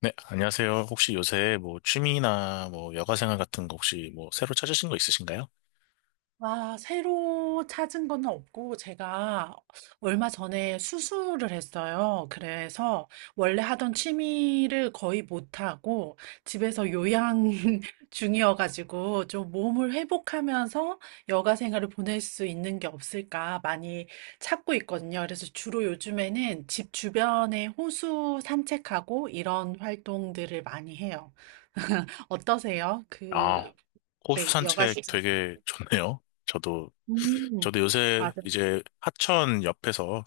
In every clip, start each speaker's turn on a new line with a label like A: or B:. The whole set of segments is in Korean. A: 네, 안녕하세요. 혹시 요새 뭐 취미나 뭐 여가 생활 같은 거 혹시 뭐 새로 찾으신 거 있으신가요?
B: 아, 새로 찾은 건 없고, 제가 얼마 전에 수술을 했어요. 그래서 원래 하던 취미를 거의 못하고, 집에서 요양 중이어가지고, 좀 몸을 회복하면서 여가 생활을 보낼 수 있는 게 없을까 많이 찾고 있거든요. 그래서 주로 요즘에는 집 주변에 호수 산책하고 이런 활동들을 많이 해요. 어떠세요?
A: 아,
B: 그,
A: 호수
B: 네, 여가
A: 산책
B: 시즌.
A: 되게 좋네요. 저도
B: 음,
A: 저도 요새
B: 맞아요.
A: 이제 하천 옆에서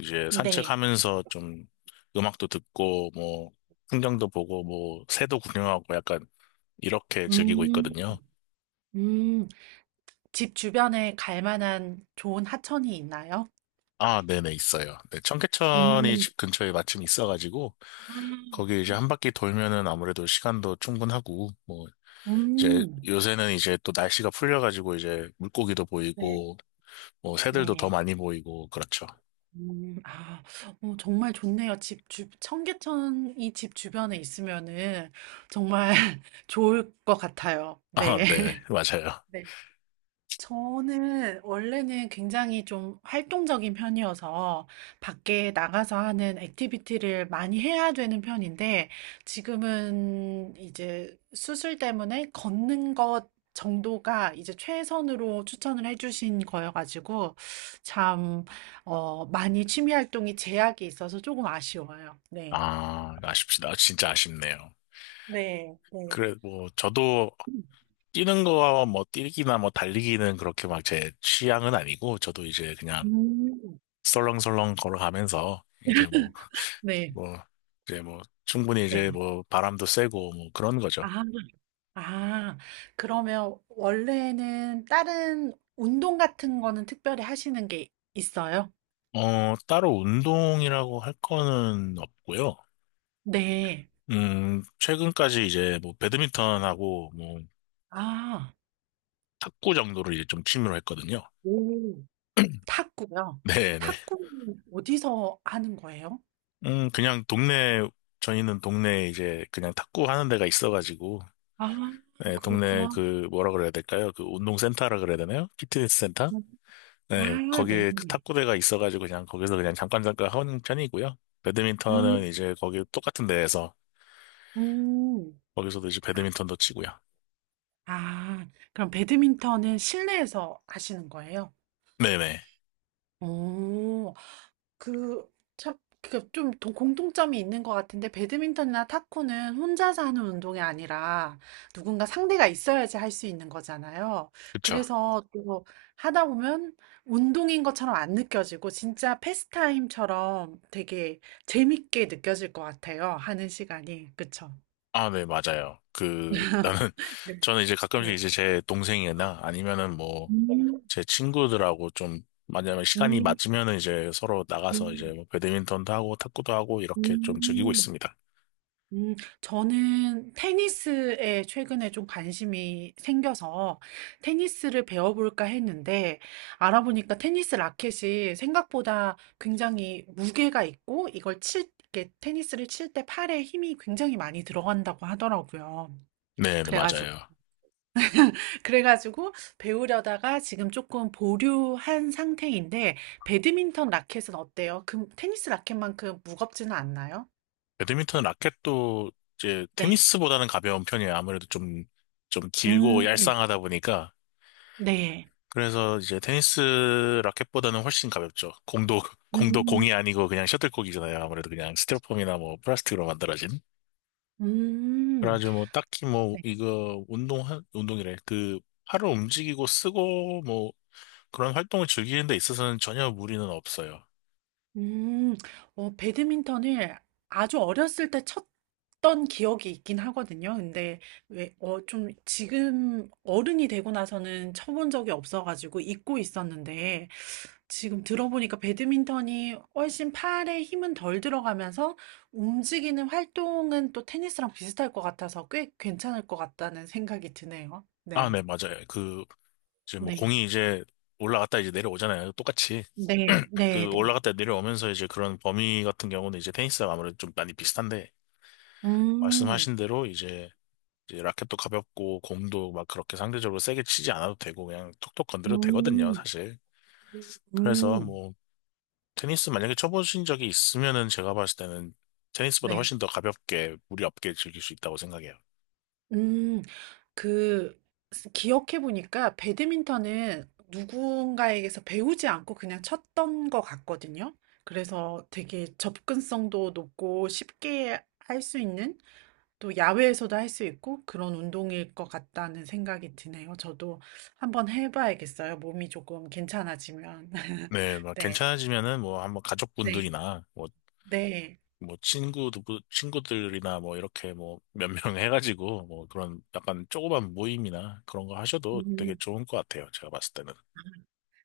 A: 이제
B: 네.
A: 산책하면서 좀 음악도 듣고 뭐 풍경도 보고 뭐 새도 구경하고 약간 이렇게 즐기고
B: 음,
A: 있거든요.
B: 음. 집 주변에 갈 만한 좋은 하천이 있나요?
A: 아, 네네, 있어요. 네, 청계천이
B: 음,
A: 집 근처에 마침 있어가지고
B: 음,
A: 거기 이제 한 바퀴 돌면은 아무래도 시간도 충분하고 뭐 이제
B: 음.
A: 요새는 이제 또 날씨가 풀려가지고 이제 물고기도
B: 네,
A: 보이고 뭐 새들도 더
B: 네.
A: 많이 보이고 그렇죠.
B: 아, 어, 정말 좋네요. 청계천이 집 주변에 있으면은 정말 좋을 것 같아요.
A: 아,
B: 네.
A: 네, 맞아요.
B: 네. 저는 원래는 굉장히 좀 활동적인 편이어서 밖에 나가서 하는 액티비티를 많이 해야 되는 편인데 지금은 이제 수술 때문에 걷는 것 정도가 이제 최선으로 추천을 해주신 거여가지고 참, 어, 많이 취미 활동이 제약이 있어서 조금 아쉬워요. 네.
A: 아, 아쉽시다. 진짜 아쉽네요.
B: 네, 네.
A: 그래, 뭐, 저도 뛰는 거와 뭐, 뛰기나 뭐, 달리기는 그렇게 막 제 취향은 아니고, 저도 이제 그냥
B: 음.
A: 설렁설렁 걸어가면서, 이제 뭐,
B: 네,
A: 뭐, 이제 뭐, 충분히 이제
B: 네.
A: 뭐, 바람도 쐬고, 뭐, 그런 거죠.
B: 아, 그러면 원래는 다른 운동 같은 거는 특별히 하시는 게 있어요?
A: 어, 따로 운동이라고 할 거는 없고요.
B: 네.
A: 최근까지 이제 뭐, 배드민턴하고 뭐,
B: 아,
A: 탁구 정도를 이제 좀 취미로 했거든요.
B: 오, 탁구요.
A: 네네.
B: 탁구는 어디서 하는 거예요?
A: 음, 그냥 동네, 저희는 동네에 이제 그냥 탁구 하는 데가 있어가지고,
B: 아,
A: 네, 동네
B: 그렇구나.
A: 그 뭐라 그래야 될까요? 그 운동센터라 그래야 되나요? 피트니스 센터?
B: 아,
A: 네,
B: 네.
A: 거기에 그 탁구대가 있어가지고 그냥 거기서 그냥 잠깐 잠깐 하는 편이고요. 배드민턴은
B: 음,
A: 이제 거기 똑같은 데에서
B: 음.
A: 거기서도 이제
B: 아,
A: 배드민턴도 치고요.
B: 아, 그럼 배드민턴은 실내에서 하시는 거예요?
A: 네네,
B: 오, 그, 참, 그, 좀 공통점이 있는 것 같은데, 배드민턴이나 탁구는 혼자서 하는 운동이 아니라 누군가 상대가 있어야지 할 수 있는 거잖아요.
A: 그쵸.
B: 그래서 또 하다 보면 운동인 것처럼 안 느껴지고, 진짜 패스타임처럼 되게 재밌게 느껴질 것 같아요. 하는 시간이. 그쵸?
A: 아, 네, 맞아요. 그 나는
B: 네.
A: 저는 이제 가끔씩
B: 네.
A: 이제 제 동생이나 아니면은 뭐
B: 음,
A: 제 친구들하고 좀 만약에 시간이
B: 음,
A: 맞으면은 이제 서로 나가서 이제
B: 음,
A: 뭐 배드민턴도 하고 탁구도 하고 이렇게 좀 즐기고
B: 음.
A: 있습니다.
B: 음, 저는 테니스에 최근에 좀 관심이 생겨서 테니스를 배워볼까 했는데 알아보니까 테니스 라켓이 생각보다 굉장히 무게가 있고 이렇게 테니스를 칠 때 팔에 힘이 굉장히 많이 들어간다고 하더라고요.
A: 네, 네,
B: 그래가지고,
A: 맞아요.
B: 그래가지고 배우려다가 지금 조금 보류한 상태인데 배드민턴 라켓은 어때요? 그 테니스 라켓만큼 무겁지는 않나요?
A: 배드민턴 라켓도 이제
B: 네.
A: 테니스보다는 가벼운 편이에요. 아무래도 좀 길고
B: 음,
A: 얄쌍하다 보니까.
B: 네.
A: 그래서 이제 테니스 라켓보다는 훨씬 가볍죠. 공도, 공도
B: 음.
A: 공이 아니고 그냥 셔틀콕이잖아요. 아무래도 그냥 스티로폼이나 뭐 플라스틱으로 만들어진.
B: 음.
A: 그래가지고 뭐 딱히 뭐
B: 네.
A: 이거 운동이래. 그 팔을 움직이고 쓰고 뭐 그런 활동을 즐기는 데 있어서는 전혀 무리는 없어요.
B: 음. 어 배드민턴을 아주 어렸을 때 쳤던 기억이 있긴 하거든요. 근데 왜 어 좀 지금 어른이 되고 나서는 쳐본 적이 없어 가지고 잊고 있었는데 지금 들어보니까 배드민턴이 훨씬 팔에 힘은 덜 들어가면서 움직이는 활동은 또 테니스랑 비슷할 것 같아서 꽤 괜찮을 것 같다는 생각이 드네요.
A: 아,
B: 네.
A: 네, 맞아요. 이제 뭐
B: 네.
A: 공이 이제 올라갔다 이제 내려오잖아요. 똑같이.
B: 네. 네. 네.
A: 그 올라갔다 내려오면서 이제 그런 범위 같은 경우는 이제 테니스랑 아무래도 좀 많이 비슷한데,
B: 음.
A: 말씀하신 대로 이제, 이제 라켓도 가볍고 공도 막 그렇게 상대적으로 세게 치지 않아도 되고 그냥 톡톡 건드려도 되거든요,
B: 음.
A: 사실. 그래서
B: 음.
A: 뭐 테니스 만약에 쳐보신 적이 있으면은 제가 봤을 때는 테니스보다
B: 네.
A: 훨씬 더 가볍게 무리 없게 즐길 수 있다고 생각해요.
B: 음. 그 기억해 보니까 배드민턴은 누군가에게서 배우지 않고 그냥 쳤던 것 같거든요. 그래서 되게 접근성도 높고 쉽게 할 수 있는 또 야외에서도 할 수 있고 그런 운동일 것 같다는 생각이 드네요. 저도 한번 해봐야겠어요. 몸이 조금 괜찮아지면.
A: 네, 막
B: 네.
A: 괜찮아지면은 뭐 한번
B: 네.
A: 가족분들이나 뭐,
B: 네.
A: 뭐 친구들, 친구들이나 뭐 이렇게 뭐 몇 명 해가지고 뭐 그런 약간 조그만 모임이나 그런 거 하셔도 되게
B: 음.
A: 좋은 것 같아요. 제가 봤을 때는.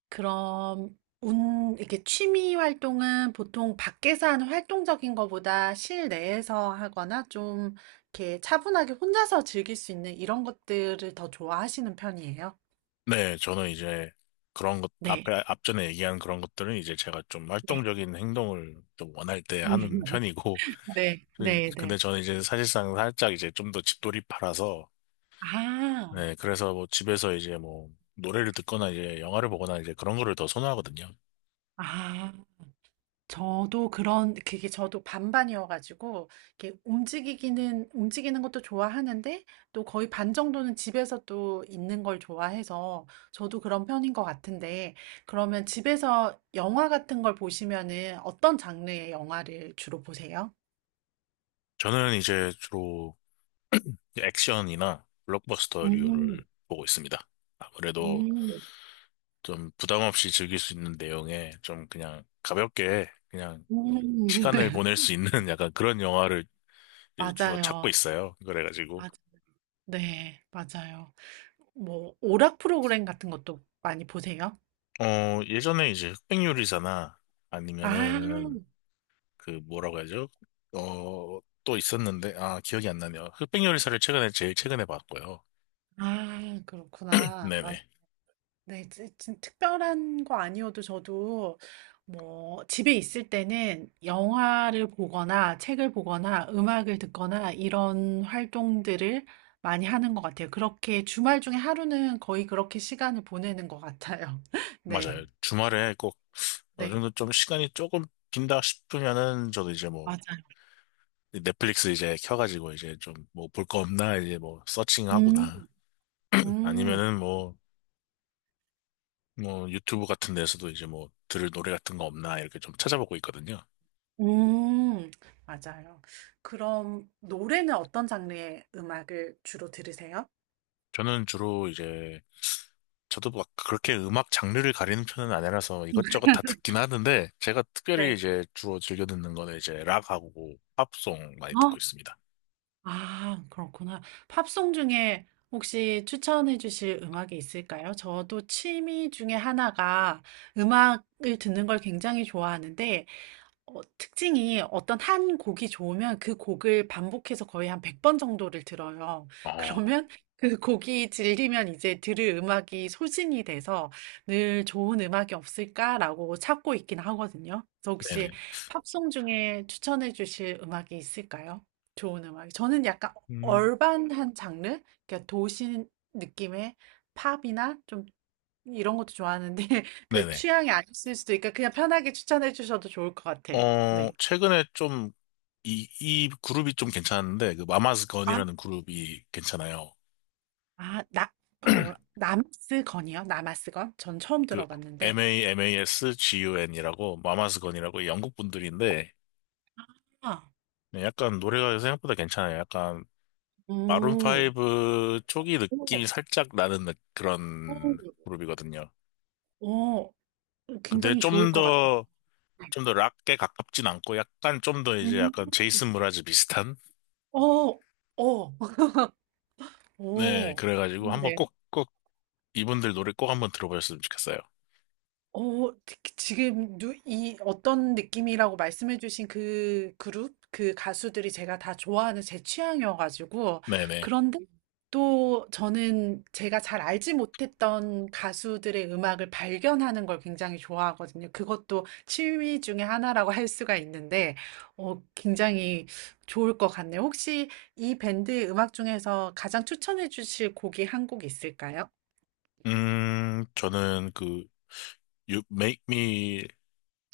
B: 그럼 운 이렇게 취미 활동은 보통 밖에서 하는 활동적인 것보다 실내에서 하거나 좀 이렇게 차분하게 혼자서 즐길 수 있는 이런 것들을 더 좋아하시는 편이에요?
A: 네, 저는 이제 그런 것,
B: 네,
A: 앞전에 얘기한 그런 것들은 이제 제가 좀
B: 네.
A: 활동적인 행동을 좀 원할 때 하는 편이고,
B: 네,
A: 근데
B: 네,
A: 근데
B: 네.
A: 저는 이제 사실상 살짝 이제 좀 더 집돌이파라서,
B: 아,
A: 네, 그래서 뭐 집에서 이제 뭐 노래를 듣거나 이제 영화를 보거나 이제 그런 거를 더 선호하거든요.
B: 아. 저도 그런 그게 저도 반반이어 가지고 이렇게 움직이기는 움직이는 것도 좋아하는데 또 거의 반 정도는 집에서 또 있는 걸 좋아해서 저도 그런 편인 것 같은데 그러면 집에서 영화 같은 걸 보시면은 어떤 장르의 영화를 주로 보세요?
A: 저는 이제 주로 액션이나 블록버스터류를
B: 음,
A: 보고 있습니다. 아무래도
B: 음,
A: 좀 부담 없이 즐길 수 있는 내용에 좀 그냥 가볍게 그냥
B: 음.
A: 시간을 보낼 수 있는 약간 그런 영화를 이제 주로 찾고
B: 맞아요.
A: 있어요. 그래가지고
B: 맞아요. 네, 맞아요. 뭐 오락 프로그램 같은 것도 많이 보세요?
A: 예전에 이제 흑백요리사나
B: 아,
A: 아니면은 그 뭐라고 하죠? 어 또 있었는데 아 기억이 안 나네요. 흑백요리사를 최근에 제일 최근에 봤고요.
B: 아, 그렇구나.
A: 네네
B: 네. 지 진 특별한 거 아니어도 저도 뭐 집에 있을 때는 영화를 보거나 책을 보거나 음악을 듣거나 이런 활동들을 많이 하는 것 같아요. 그렇게 주말 중에 하루는 거의 그렇게 시간을 보내는 것 같아요. 네.
A: 맞아요. 주말에 꼭 어느
B: 네.
A: 정도 좀 시간이 조금 빈다 싶으면은 저도 이제 뭐
B: 맞아요.
A: 넷플릭스 이제 켜가지고 이제 좀 뭐 볼 거 없나 이제 뭐
B: 음.
A: 서칭하거나
B: 음.
A: 아니면은 뭐 유튜브 같은 데서도 이제 뭐 들을 노래 같은 거 없나 이렇게 좀 찾아보고 있거든요.
B: 음. 맞아요. 그럼 노래는 어떤 장르의 음악을 주로 들으세요?
A: 저는 주로 이제 저도 막 그렇게 음악 장르를 가리는 편은 아니라서 이것저것 다 듣긴 하는데 제가 특별히
B: 네.
A: 이제 주로 즐겨 듣는 거는 이제 락하고 팝송 많이 듣고 있습니다.
B: 아 그렇구나. 팝송 중에 혹시 추천해 주실 음악이 있을까요? 저도 취미 중에 하나가 음악을 듣는 걸 굉장히 좋아하는데 어 특징이 어떤 한 곡이 좋으면 그 곡을 반복해서 거의 한 100번 정도를 들어요.
A: 어,
B: 그러면 그 곡이 질리면 이제 들을 음악이 소진이 돼서 '늘 좋은 음악이 없을까?'라고 찾고 있긴 하거든요. 그래서
A: 네네.
B: 혹시 팝송 중에 추천해 주실 음악이 있을까요? 좋은 음악. 저는 약간
A: 음,
B: 얼반한 장르? 그러니까 도시 느낌의 팝이나 좀 이런 것도 좋아하는데 그
A: 네네.
B: 취향이 아니실 수도 있으니까 그냥 편하게 추천해 주셔도 좋을 것 같아요.
A: 어,
B: 네.
A: 최근에 좀, 이 그룹이 좀 괜찮은데,
B: 아,
A: 마마스건이라는 그룹이 괜찮아요.
B: 아, 나, 어, 남스건이요? 남아스건? 전 처음
A: 그,
B: 들어봤는데.
A: MAMASGUN이라고, 마마스건이라고 영국 분들인데,
B: 아,
A: 네, 약간 노래가 생각보다 괜찮아요. 약간, 마룬
B: 오,
A: 브 초기
B: 오,
A: 느낌이 살짝 나는
B: 오,
A: 그런 그룹이거든요.
B: 오,
A: 근데
B: 굉장히 좋을 것 같아요.
A: 좀 더 락에 가깝진 않고, 약간 좀 더 이제
B: 음,
A: 약간 제이슨 무라즈 비슷한?
B: 어, 어,
A: 네,
B: 오,
A: 그래가지고 한번
B: 좋은데요?
A: 꼭, 이분들 노래 꼭 한번 들어보셨으면 좋겠어요.
B: 어, 지금 이 어떤 느낌이라고 말씀해주신 그 그룹, 그 가수들이 제가 다 좋아하는 제 취향이어가지고
A: 네네.
B: 그런데 또 저는 제가 잘 알지 못했던 가수들의 음악을 발견하는 걸 굉장히 좋아하거든요. 그것도 취미 중에 하나라고 할 수가 있는데 어, 굉장히 좋을 것 같네요. 혹시 이 밴드의 음악 중에서 가장 추천해 주실 곡이 한 곡 있을까요?
A: 저는 그 You Make Me,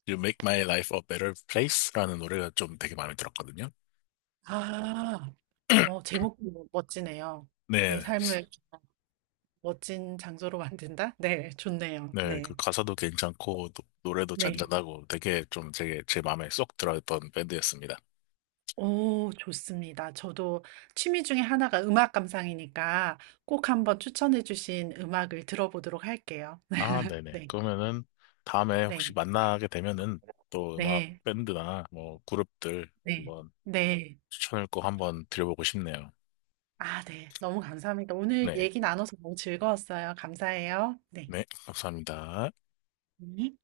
A: You Make My Life a Better Place라는 노래가 좀 되게 마음에 들었거든요.
B: 아, 어, 제목도 뭐 멋지네요. 내
A: 네,
B: 삶을 멋진 장소로 만든다? 네, 좋네요.
A: 네, 그
B: 네.
A: 가사도 괜찮고 노래도
B: 네.
A: 잔잔하고 되게 좀 되게 제 마음에 쏙 들어있던 밴드였습니다.
B: 오, 좋습니다. 저도 취미 중에 하나가 음악 감상이니까 꼭 한번 추천해 주신 음악을 들어보도록 할게요.
A: 아, 네네.
B: 네,
A: 그러면은 다음에 혹시
B: 네,
A: 만나게 되면은 또 음악
B: 네,
A: 밴드나 뭐 그룹들
B: 네,
A: 한번
B: 네.
A: 추천을 꼭 한번 드려보고 싶네요.
B: 아, 네. 너무 감사합니다. 오늘
A: 네.
B: 얘기 나눠서 너무 즐거웠어요. 감사해요. 네.
A: 네, 감사합니다.
B: 네.